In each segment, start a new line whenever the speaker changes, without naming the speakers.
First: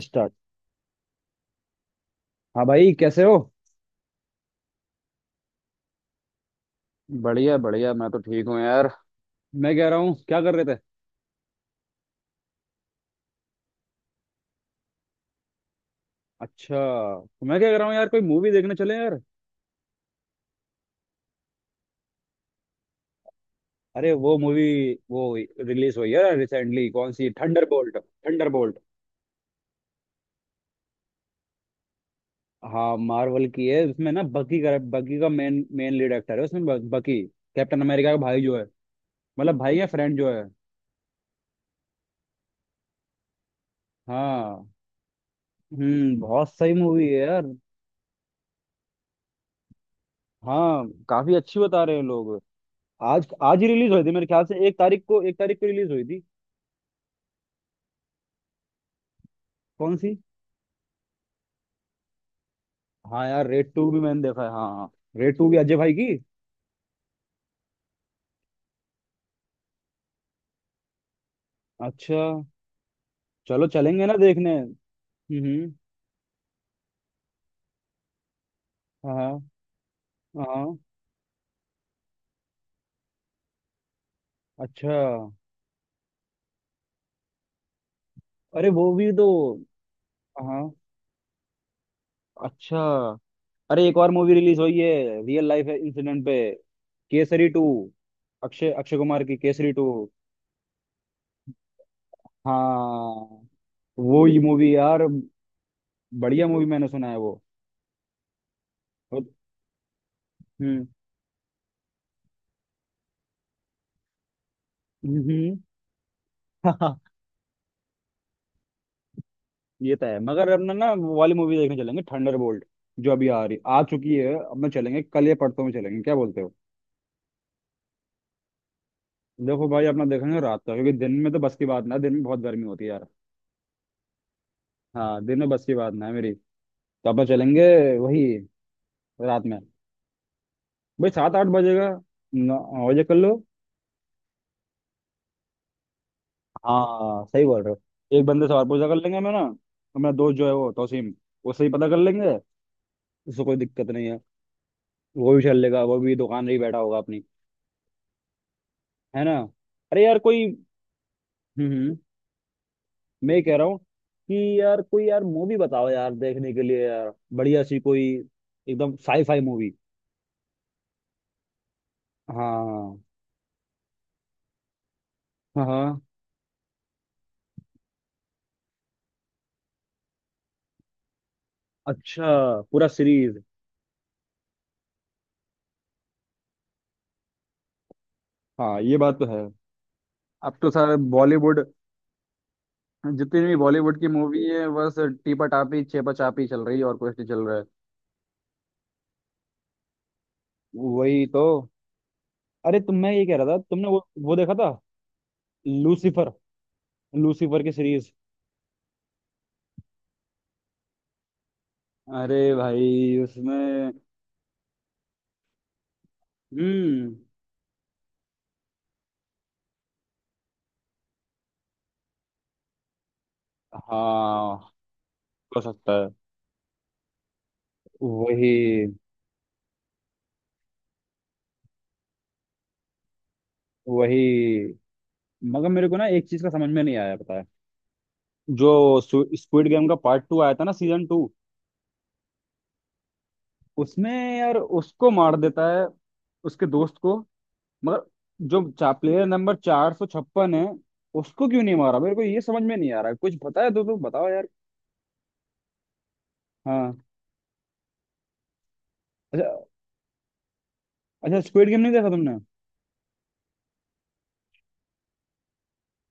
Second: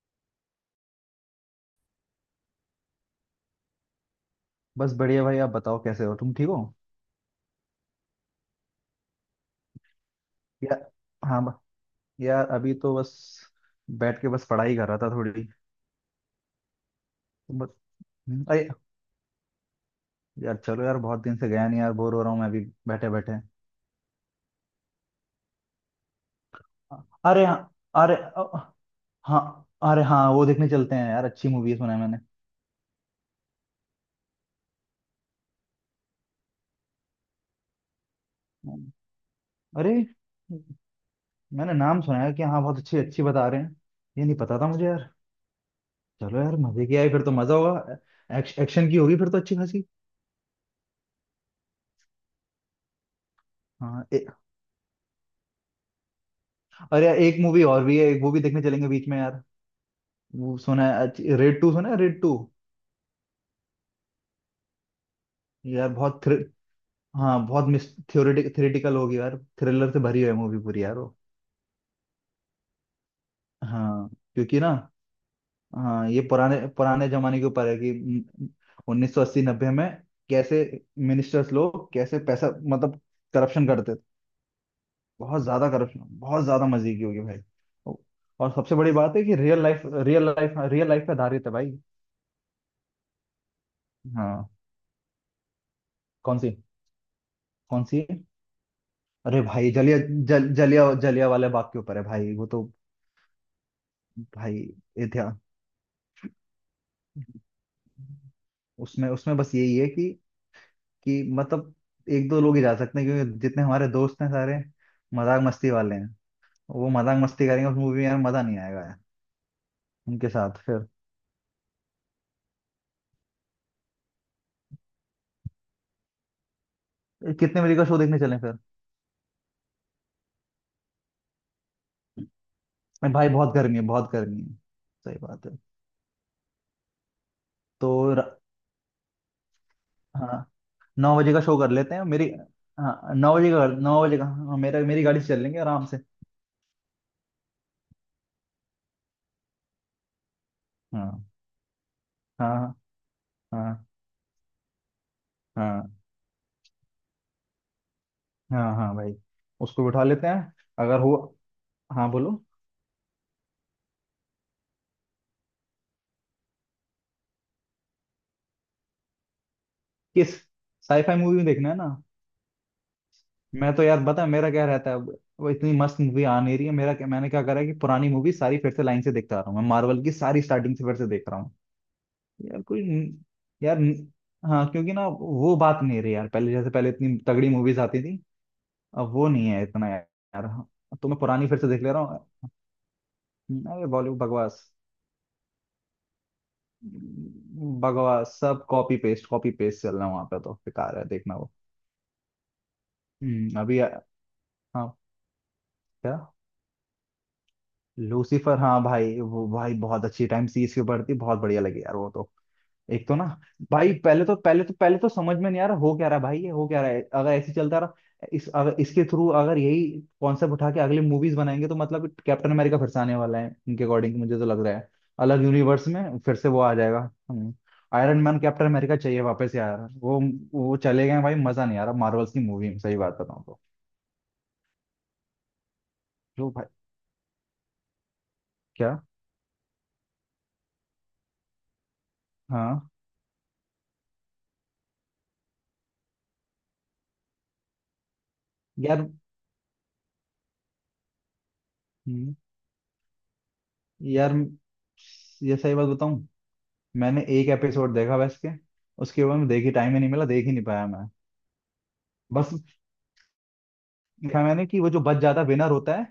Start. हाँ भाई, कैसे हो?
बस बढ़िया भाई। आप बताओ कैसे हो, तुम ठीक हो?
बढ़िया बढ़िया। मैं तो ठीक हूँ यार। मैं कह रहा हूँ, क्या कर रहे
या
थे?
हाँ ब- यार अभी तो बस बैठ के बस पढ़ाई कर रहा था थोड़ी।
अच्छा। तो
तो
मैं
बस
क्या कह रहा हूँ यार, कोई मूवी
अरे
देखने चले यार।
यार चलो यार, बहुत दिन से गया नहीं यार, बोर हो रहा हूँ मैं अभी बैठे बैठे।
अरे वो मूवी, वो रिलीज हुई है रिसेंटली, कौन सी,
अरे हाँ।
थंडरबोल्ट
अरे अ,
थंडरबोल्ट।
हाँ अरे हाँ, वो देखने चलते हैं यार, अच्छी मूवी है सुना है मैंने।
हाँ, मार्वल की है। उसमें ना, बकी का मेन मेन लीड एक्टर है उसमें, बकी। कैप्टन अमेरिका का भाई जो है,
हम्म,
मतलब भाई या
अरे
फ्रेंड जो है।
मैंने नाम सुना है कि हाँ, बहुत अच्छी अच्छी बता रहे हैं। ये नहीं पता
हाँ।
था मुझे यार।
हम्म,
चलो
बहुत
यार,
सही
मजे की
मूवी
आई
है
फिर तो
यार।
मजा होगा। एक्शन की होगी फिर तो अच्छी खासी।
हाँ, काफी अच्छी बता रहे हैं लोग। आज आज ही रिलीज हुई
हाँ
थी मेरे
ए,
ख्याल से, एक तारीख को रिलीज हुई थी।
अरे यार एक मूवी और भी है, एक वो भी देखने चलेंगे बीच में यार।
कौन सी?
वो सुना है रेड टू सुना है रेड टू।
हाँ यार, रेड टू भी मैंने देखा है। हाँ हाँ, रेड टू भी अजय
यार
भाई की।
बहुत थ्रि, हाँ बहुत मिस थ्योरेटिक थ्योरेटिकल होगी यार, थ्रिलर से भरी है मूवी पूरी यार वो।
अच्छा। चलो, चलेंगे
हाँ
ना देखने।
क्योंकि ना,
हम्म।
हाँ ये पुराने पुराने जमाने के ऊपर है कि उन्नीस सौ
हाँ।
अस्सी नब्बे में कैसे
हाँ।
मिनिस्टर्स लोग कैसे पैसा मतलब करप्शन करते थे।
अच्छा।
बहुत ज्यादा करप्शन, बहुत ज्यादा मजे की होगी भाई। और
अरे
सबसे
वो
बड़ी
भी
बात है
तो।
कि रियल लाइफ रियल लाइफ
हाँ।
रियल लाइफ पे आधारित है भाई।
अच्छा। अरे, एक और मूवी
हाँ।
रिलीज हुई है, रियल लाइफ इंसिडेंट पे।
कौन सी?
केसरी टू।
कौन सी?
अक्षय अक्षय कुमार की
अरे भाई
केसरी टू।
जलिया, जलिया वाले बाग के ऊपर है भाई वो तो।
हाँ, वो ही
भाई
मूवी यार।
इतिहास।
बढ़िया मूवी, मैंने सुना है वो।
उसमें उसमें बस यही है
हम्म।
कि मतलब एक दो लोग ही जा सकते हैं क्योंकि जितने हमारे दोस्त हैं सारे मजाक
हम्म।
मस्ती वाले हैं। वो मजाक मस्ती करेंगे उस मूवी में यार, मजा नहीं आएगा यार
ये तो है,
उनके
मगर
साथ
अपना
फिर।
ना, वो वाली मूवी देखने चलेंगे, थंडरबोल्ट। जो अभी आ रही, आ चुकी है अब ना, चलेंगे कल या परसों में, चलेंगे, क्या बोलते हो?
कितने बजे का शो देखने चलें फिर?
देखो भाई, अपना देखेंगे रात का, क्योंकि दिन में तो बस की बात ना है, दिन में बहुत गर्मी होती है यार।
अरे भाई बहुत गर्मी है, बहुत गर्मी है। सही
हाँ, दिन
बात
में
है।
बस की बात ना है मेरी। तो अपना चलेंगे
तो
वही,
र-
रात में।
हाँ
भाई,
नौ बजे
सात
का
आठ
शो कर
बजेगा।
लेते हैं मेरी।
9 बजे
हाँ
कर
नौ
लो।
बजे का, नौ बजे का, हाँ, मेरा मेरी गाड़ी से चल लेंगे आराम से।
हाँ, सही बोल रहे हो। एक बंदे से और पूछा कर लेंगे हम, है ना? अपना दोस्त जो है वो,
हाँ।
तौसीम। उससे ही पता कर लेंगे।
हाँ
उससे कोई
हाँ
दिक्कत नहीं है। वो भी चल लेगा,
हाँ।
वो भी दुकान में ही बैठा होगा अपनी,
हाँ हाँ भाई,
है ना?
उसको बिठा
अरे यार
लेते
कोई,
हैं अगर हो।
हम्म,
हाँ बोलो।
मैं कह रहा हूँ कि, यार कोई यार मूवी बताओ यार देखने के लिए यार, बढ़िया सी कोई। एकदम साई फाई मूवी।
किस साईफाई मूवी में देखना है ना?
हाँ।
मैं तो यार, बता मेरा क्या रहता है। वो
हाँ।
इतनी मस्त
हाँ।
मूवी आ नहीं रही है। मेरा क्या, मैंने क्या करा है कि पुरानी मूवी सारी फिर से लाइन से देखता आ रहा हूँ मैं, मार्वल की सारी स्टार्टिंग से फिर से देख रहा हूँ।
अच्छा,
यार कोई
पूरा
न-
सीरीज।
यार न- हाँ क्योंकि ना वो बात नहीं रही यार, पहले जैसे पहले इतनी तगड़ी मूवीज आती थी,
हाँ, ये
अब
बात तो
वो
है।
नहीं है इतना यार। यार,
अब तो सारे
तो मैं पुरानी फिर
बॉलीवुड,
से देख ले रहा हूँ।
जितनी भी
अरे
बॉलीवुड की
बॉलीवुड
मूवी
बकवास,
है, बस टीपा टापी चेपा चापी चल रही है और कुछ नहीं चल रहा है।
बकवास, सब कॉपी पेस्ट, कॉपी पेस्ट चल रहा है, वहां पे तो बेकार है
वही
देखना
तो।
वो।
अरे तुम, मैं ये कह रहा था,
हम्म, अभी
तुमने
आ-
वो देखा था,
हाँ। क्या?
लूसीफर। लूसीफर की सीरीज।
लूसीफर? हाँ भाई वो भाई बहुत अच्छी टाइम सीरीज के ऊपर थी, बहुत बढ़िया लगी यार वो तो।
अरे भाई
एक तो ना
उसमें,
भाई, पहले तो समझ में नहीं आ रहा हो क्या रहा है, भाई ये हो क्या रहा है।
हम्म,
अगर ऐसे ही चलता रहा इस अगर इसके थ्रू अगर यही कॉन्सेप्ट उठा के अगली मूवीज बनाएंगे तो मतलब कैप्टन अमेरिका फिर से आने वाला है इनके अकॉर्डिंग, मुझे तो
हाँ,
लग रहा है अलग
हो
यूनिवर्स
सकता है।
में फिर से वो आ जाएगा। आयरन मैन कैप्टन
वही
अमेरिका चाहिए वापस यार वो। वो चले गए भाई, मजा नहीं आ रहा मार्वल्स की मूवी में सही बात बताऊं तो।
वही। मगर मेरे को ना, एक चीज का
जो भाई,
समझ में नहीं आया, पता है? जो
क्या?
स्क्विड गेम का पार्ट टू आया था ना, सीजन टू,
हाँ।
उसमें, यार उसको मार देता है, उसके दोस्त को, मगर जो
यार
प्लेयर नंबर 456 है, उसको क्यों नहीं मारा, मेरे को
हम्म,
ये समझ में नहीं आ रहा है। कुछ पता है तो तुम बताओ
यार
यार।
ये सही बात बताऊं,
हाँ।
मैंने एक एपिसोड देखा बस के, उसके बाद में
अच्छा।
देखी, टाइम ही नहीं मिला, देख ही नहीं पाया मैं।
अच्छा, स्क्विड गेम नहीं देखा तुमने?
बस देखा मैंने कि वो जो बच जाता विनर होता है,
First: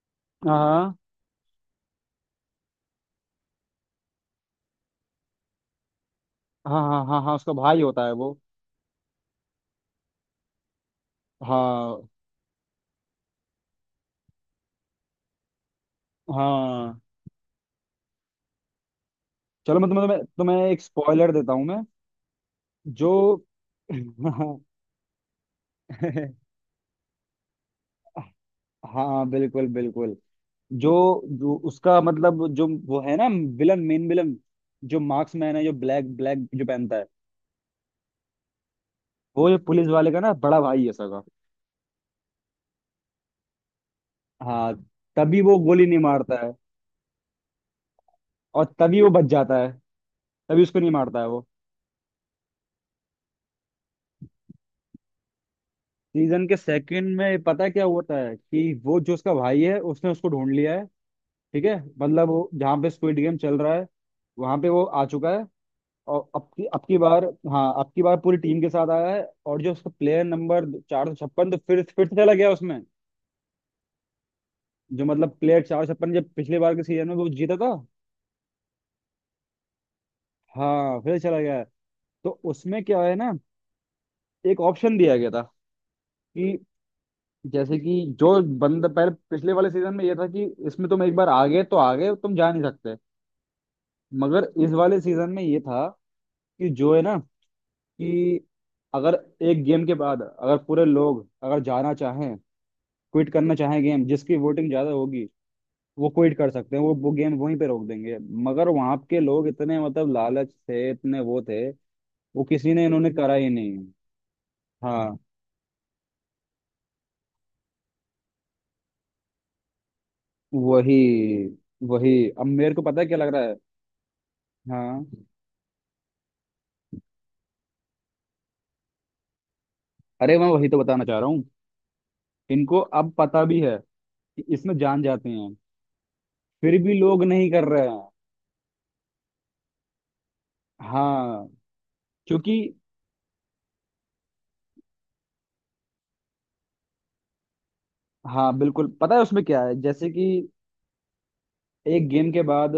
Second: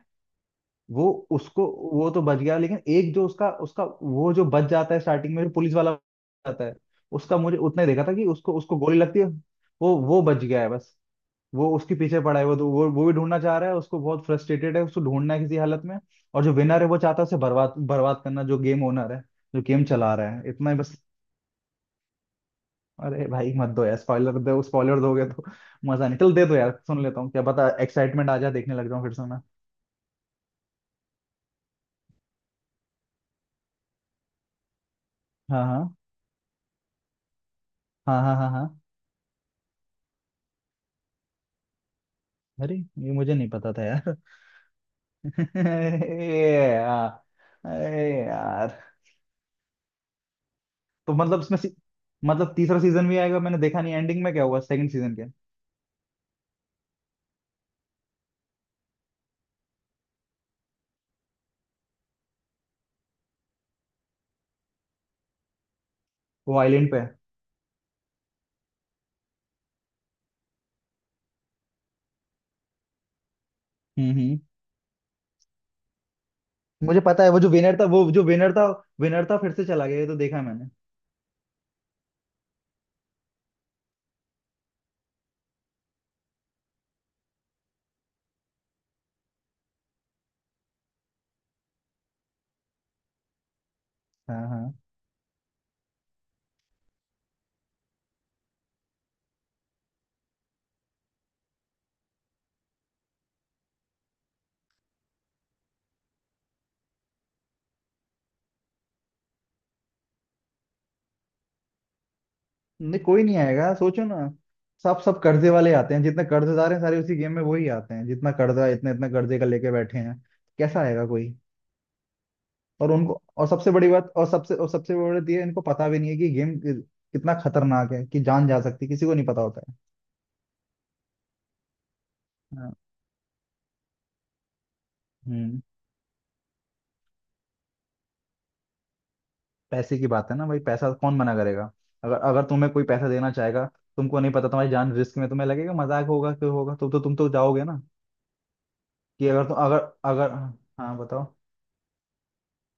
हाँ
वो उसको, वो तो बच गया, लेकिन एक जो उसका उसका वो जो बच जाता है स्टार्टिंग में जो पुलिस वाला आता है,
हाँ हाँ हाँ, हाँ
उसका
उसका
मुझे
भाई
उतना ही देखा
होता है
था कि
वो।
उसको उसको गोली लगती है। वो बच गया है बस। वो उसके
हाँ
पीछे पड़ा है वो तो, वो भी ढूंढना चाह रहा है उसको, बहुत फ्रस्ट्रेटेड है, उसको ढूंढना है किसी हालत में। और जो विनर है वो
हाँ।
चाहता है उसे बर्बाद बर्बाद करना, जो गेम ओनर है, जो
चलो
गेम
मतलब, मैं
चला
तुम्हें तुम्हें,
रहा है, इतना
तुम्हें
ही
एक
बस।
स्पॉइलर देता हूँ मैं। जो,
अरे भाई मत दो यार स्पॉइलर, दो स्पॉइलर दोगे तो मजा नहीं, चल दे दो यार, सुन लेता हूँ, क्या पता एक्साइटमेंट आ जाए, देखने लग जाऊँ फिर से
हाँ
मैं।
बिल्कुल बिल्कुल। जो, जो उसका मतलब, जो वो है ना, विलन, मेन विलन, जो मार्क्समैन है,
हाँ
जो
हाँ
ब्लैक ब्लैक जो पहनता है,
हाँ हाँ। हाँ हाँ।
वो जो पुलिस वाले का ना बड़ा भाई है सगा।
अरे ये मुझे नहीं पता था यार।
हाँ। तभी वो गोली नहीं मारता है।
ए यार, ए
और
यार।
तभी वो बच जाता है। तभी उसको नहीं
तो
मारता है
मतलब
वो।
इसमें सी, मतलब तीसरा सीजन भी आएगा? मैंने देखा नहीं एंडिंग में क्या हुआ सेकंड सीजन के।
सीजन के सेकंड में पता है क्या होता है कि वो जो उसका भाई है, उसने उसको ढूंढ लिया है। ठीक है, मतलब वो जहाँ पे स्क्विड गेम चल रहा है, वहां पे वो आ चुका है। और अब
वो
की अब
आइलैंड
की
पे।
बार, हाँ, अब की बार पूरी टीम के साथ आया है। और जो उसका प्लेयर नंबर 456, तो फिर से चला गया उसमें।
हम्म।
जो मतलब, प्लेयर 456, जब पिछले बार के
मुझे
सीजन में
पता
वो
है वो जो
जीता था।
विनर था, वो जो विनर था फिर से चला गया, ये तो देखा मैंने।
हाँ, फिर चला गया है। तो उसमें क्या है ना, एक ऑप्शन दिया गया था कि, जैसे कि, जो बंदा, पहले पिछले वाले सीजन में ये था कि, इसमें तुम एक बार आ गए तो आ गए, तुम जा नहीं सकते। मगर
हाँ
इस
हाँ।
वाले सीजन में ये था कि, जो है ना, कि अगर एक गेम के बाद अगर पूरे लोग अगर जाना चाहें, क्विट करना चाहे गेम, जिसकी वोटिंग ज्यादा होगी, वो क्विट कर सकते हैं। वो गेम वहीं पे रोक देंगे। मगर वहां के लोग इतने मतलब लालच थे, इतने वो थे, वो किसी ने,
नहीं
इन्होंने
कोई
करा
नहीं
ही
आएगा,
नहीं।
सोचो ना, सब
हाँ।
सब कर्जे वाले आते हैं जितने कर्जेदार हैं सारे उसी गेम में वही आते हैं, जितना कर्जा इतने इतने कर्जे का लेके बैठे हैं। कैसा
वही
आएगा कोई।
वही। अब मेरे को
और
पता है क्या
उनको,
लग रहा
और
है।
सबसे बड़ी बात, और सबसे
हाँ।
बड़ी बात ये है, इनको पता भी नहीं है कि गेम कितना खतरनाक है, कि जान जा सकती है, किसी को नहीं पता होता है।
अरे मैं वही तो बताना चाह रहा हूँ।
हाँ,
इनको अब पता भी है कि इसमें जान जाते हैं,
हम्म
फिर भी लोग नहीं कर रहे हैं।
पैसे की बात है ना भाई, पैसा कौन मना
हाँ।
करेगा। अगर अगर
क्योंकि,
तुम्हें कोई पैसा देना चाहेगा, तुमको नहीं पता तुम्हारी जान रिस्क में, तुम्हें लगेगा मजाक होगा, क्यों होगा तो तुम तो जाओगे ना।
हाँ बिल्कुल पता है,
कि
उसमें
अगर तुम
क्या
अगर,
है, जैसे कि,
अगर हाँ हाँ, बताओ।
एक गेम के बाद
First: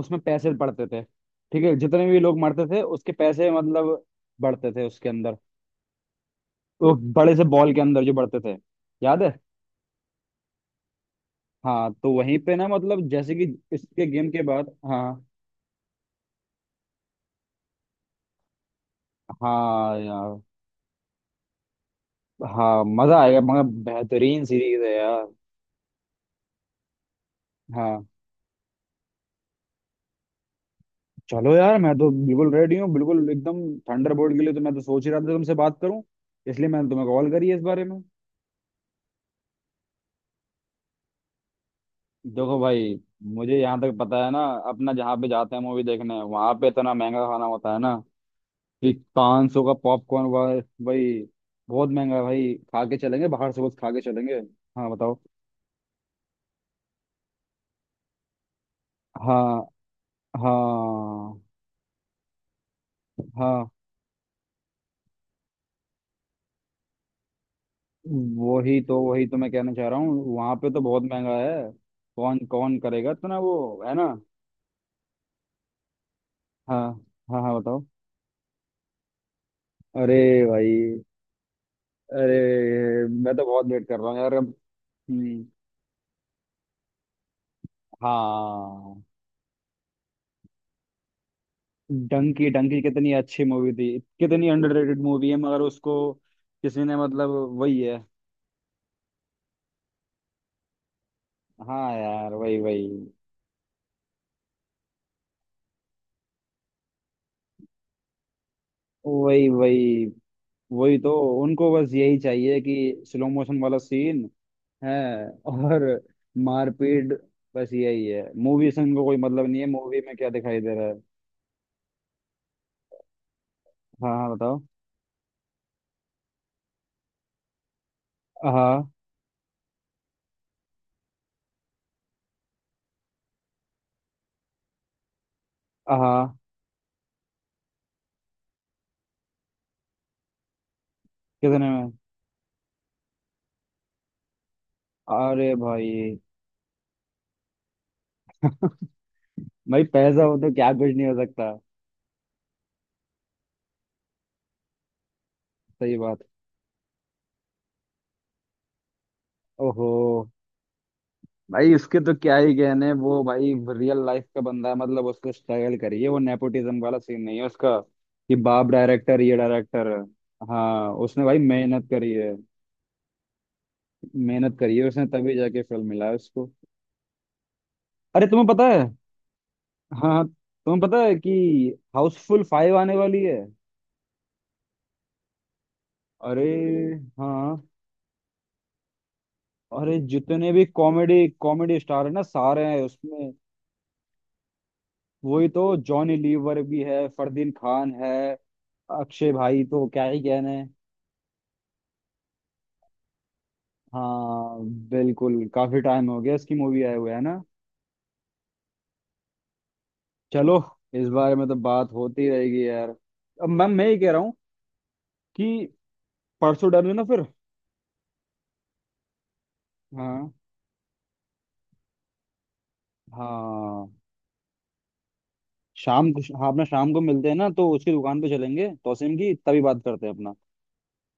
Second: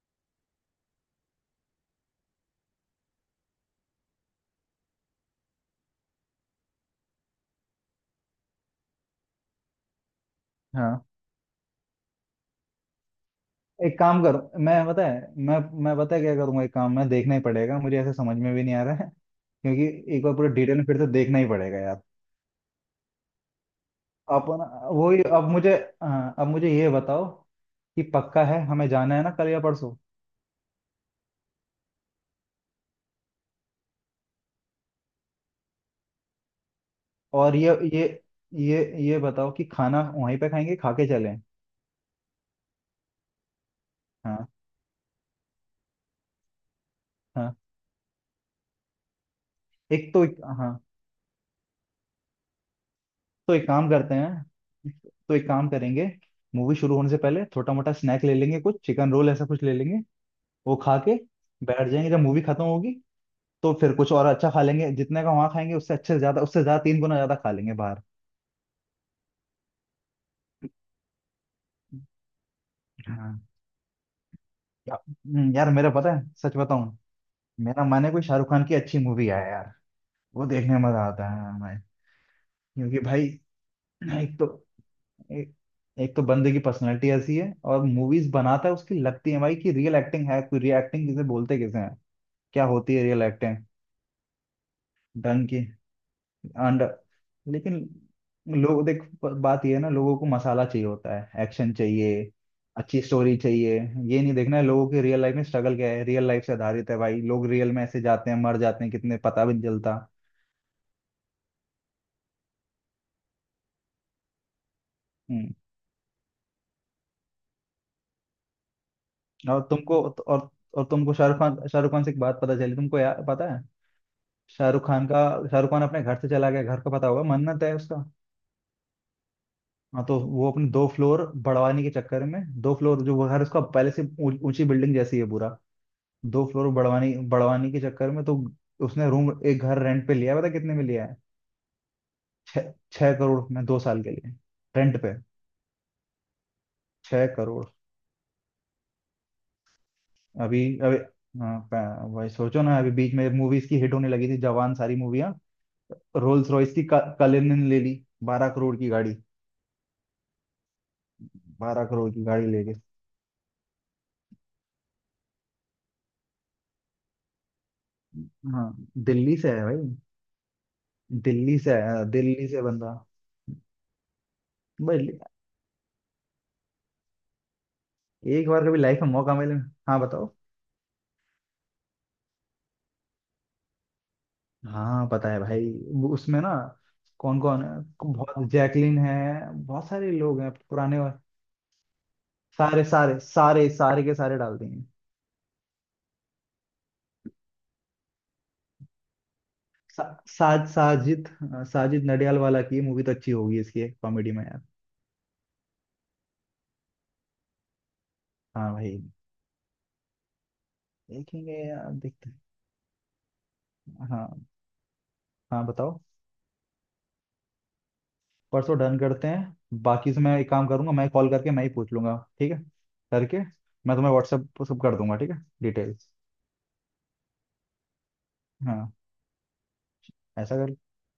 उसमें पैसे बढ़ते थे। ठीक है, जितने भी लोग मरते थे उसके पैसे मतलब बढ़ते थे उसके अंदर, वो बड़े से बॉल के अंदर जो बढ़ते थे, याद है?
हाँ
हाँ, तो वहीं पे ना मतलब, जैसे कि
एक
इसके
काम
गेम
करो,
के बाद,
मैं पता
हाँ।
है मैं पता है क्या करूंगा एक काम, मैं देखना ही पड़ेगा मुझे, ऐसे समझ में भी नहीं आ रहा है
हाँ
क्योंकि एक बार
यार।
पूरे डिटेल में फिर से देखना ही पड़ेगा यार।
हाँ, मजा आएगा मगर। बेहतरीन
अपन,
सीरीज है
वही,
यार।
अब मुझे हाँ, अब मुझे ये बताओ कि
हाँ।
पक्का है हमें जाना है ना कल या परसों?
चलो यार, मैं तो बिल्कुल रेडी हूँ, बिल्कुल एकदम। थंडरबोल्ट के लिए तो मैं तो सोच ही रहा था तुमसे बात करूं, इसलिए मैंने तुम्हें कॉल करी है
और
इस
ये
बारे में।
ये ये बताओ कि खाना वहीं पे खाएंगे खा के चलें?
देखो भाई, मुझे यहाँ तक पता है ना,
हाँ।
अपना जहाँ पे जाते हैं मूवी देखने, वहां पे इतना महंगा खाना
हाँ
होता है ना, कि 500 का पॉपकॉर्न भाई।
हाँ
भाई, बहुत महंगा है भाई। खा के चलेंगे, बाहर
तो
से
एक
कुछ
काम
खा के
करते
चलेंगे। हाँ
हैं,
बताओ।
तो एक काम करेंगे मूवी शुरू होने से पहले, छोटा मोटा स्नैक ले लेंगे कुछ, चिकन रोल ऐसा कुछ
हाँ
ले लेंगे।
हाँ
वो खा के बैठ जाएंगे, जब मूवी खत्म होगी
हाँ।
तो फिर कुछ और अच्छा खा लेंगे, जितने का वहां खाएंगे उससे अच्छे से ज्यादा, उससे ज्यादा 3 गुना ज्यादा खा लेंगे बाहर।
वही तो, वही तो मैं कहना चाह रहा हूँ। वहां पे तो बहुत महंगा है। कौन कौन करेगा इतना,
हाँ
वो है ना?
यार मेरा पता है, सच
हाँ।
बताऊं,
हाँ हाँ बताओ।
मेरा मन है कोई शाहरुख खान की अच्छी मूवी आए यार,
अरे
वो
भाई।
देखने में मजा आता है हमें,
अरे,
क्योंकि भाई
मैं तो बहुत वेट कर रहा हूँ यार
एक तो
अब। हम्म,
एक, एक तो बंदे की पर्सनैलिटी ऐसी है और मूवीज बनाता है उसकी,
हाँ।
लगती है भाई कि रियल एक्टिंग है, कोई रियल एक्टिंग किसे बोलते किसे हैं,
डंकी
क्या
डंकी,
होती है
कितनी
रियल
अच्छी
एक्टिंग,
मूवी थी। कितनी अंडररेटेड मूवी है
ढंग की।
मगर उसको, किसी
अंडा,
ने मतलब,
लेकिन
वही है।
लोग देख बात ये है ना, लोगों को मसाला चाहिए होता है, एक्शन
हाँ
चाहिए,
यार, वही वही।
अच्छी स्टोरी चाहिए, ये नहीं देखना है लोगों के रियल लाइफ में स्ट्रगल क्या है, रियल लाइफ से आधारित है भाई, लोग रियल में ऐसे जाते हैं मर जाते हैं कितने, पता
वही
भी नहीं चलता।
वही। वही तो, उनको बस यही चाहिए कि स्लो मोशन वाला सीन है,
हम्म।
और मारपीट, बस यही है। मूवी से उनको कोई मतलब
और
नहीं है,
तुमको,
मूवी में क्या दिखाई दे
और
रहा है।
तुमको शाहरुख खान, शाहरुख खान से एक बात पता चली तुमको यार पता है?
हाँ। हाँ बताओ।
शाहरुख खान का, शाहरुख खान अपने घर से चला गया, घर का पता होगा मन्नत है उसका।
हाँ
हाँ तो वो अपने 2 फ्लोर बढ़वाने के चक्कर में, 2 फ्लोर, जो वो घर उसका पहले से ऊंची बिल्डिंग जैसी है पूरा,
हाँ।
2 फ्लोर बढ़वाने बढ़वाने के चक्कर में तो उसने रूम एक घर रेंट पे लिया है, पता कितने में लिया है?
कितने में?
छह, 6 करोड़ में 2 साल के लिए रेंट पे।
अरे भाई।
6 करोड़।
भाई, पैसा हो तो
अभी
क्या कुछ
अभी
नहीं हो सकता।
हाँ, वही सोचो ना, अभी बीच में मूवीज की हिट होने लगी थी जवान, सारी मूवियां,
सही बात।
रोल्स रॉयस की कलिनन ले ली, बारह करोड़ की गाड़ी,
ओहो। भाई,
बारह
उसके
करोड़
तो
की
क्या
गाड़ी
ही
लेके।
कहने, वो भाई। रियल लाइफ का बंदा है, मतलब उसको स्ट्रगल करिए, वो नेपोटिज्म वाला सीन नहीं है उसका, कि बाप
हाँ
डायरेक्टर, ये
दिल्ली से है भाई,
डायरेक्टर है। हाँ, उसने भाई
दिल्ली से
मेहनत
है,
करी है।
दिल्ली से बंदा।
मेहनत करी है उसने,
भाई
तभी जाके फिल्म मिला है उसको। अरे तुम्हें
एक बार
पता है,
कभी लाइफ में मौका मिले। हाँ
हाँ हाँ,
बताओ।
तुम्हें पता है कि हाउसफुल फाइव आने वाली है।
हाँ पता है भाई, वो उसमें
अरे
ना कौन
हाँ।
कौन है? बहुत, जैकलिन है, बहुत
अरे,
सारे लोग
जितने
हैं
भी
पुराने और
कॉमेडी कॉमेडी स्टार है ना, सारे हैं
सारे सारे
उसमें।
सारे सारे के सारे डाल देंगे।
वही तो, जॉनी लीवर भी है, फरदीन खान है। अक्षय भाई तो
सा,
क्या ही कहने।
साज साजिद हाँ, साजिद नडियाल वाला की मूवी तो अच्छी होगी इसकी कॉमेडी में
हाँ
यार।
बिल्कुल, काफी टाइम हो गया इसकी मूवी आए हुए, है ना?
हाँ भाई,
चलो, इस बारे में तो
देखेंगे
बात
यार,
होती
देखते
रहेगी यार। अब मैम, मैं ये
हैं।
कह रहा
हाँ
हूँ
हाँ
कि,
बताओ।
परसों डन है ना फिर?
परसों डन करते हैं, बाकी से
हाँ।
मैं एक काम करूंगा मैं कॉल करके मैं ही पूछ लूंगा ठीक है, करके
हाँ।
मैं तुम्हें व्हाट्सएप सब कर दूंगा ठीक है डिटेल्स।
शाम को, हाँ अपना शाम को मिलते हैं ना, तो उसकी दुकान पे चलेंगे,
हाँ
तोसिम की, तभी बात करते हैं अपना।
ऐसा कर,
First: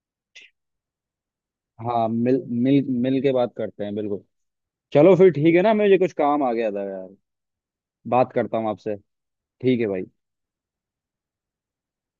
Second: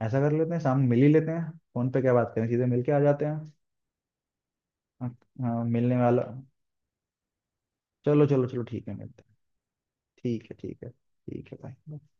ऐसा कर लेते हैं शाम मिल ही लेते हैं, फोन पे
हाँ,
क्या बात
मिल
करें, सीधे मिल
मिल
के आ
मिल
जाते
के बात
हैं।
करते हैं बिल्कुल।
हाँ
चलो फिर, ठीक है
हाँ,
ना।
मिलने
मुझे कुछ
वाला।
काम आ गया था यार।
चलो
बात
चलो
करता
चलो
हूँ
ठीक है,
आपसे।
मिलते हैं।
ठीक है भाई।
ठीक है ठीक है ठीक है भाई।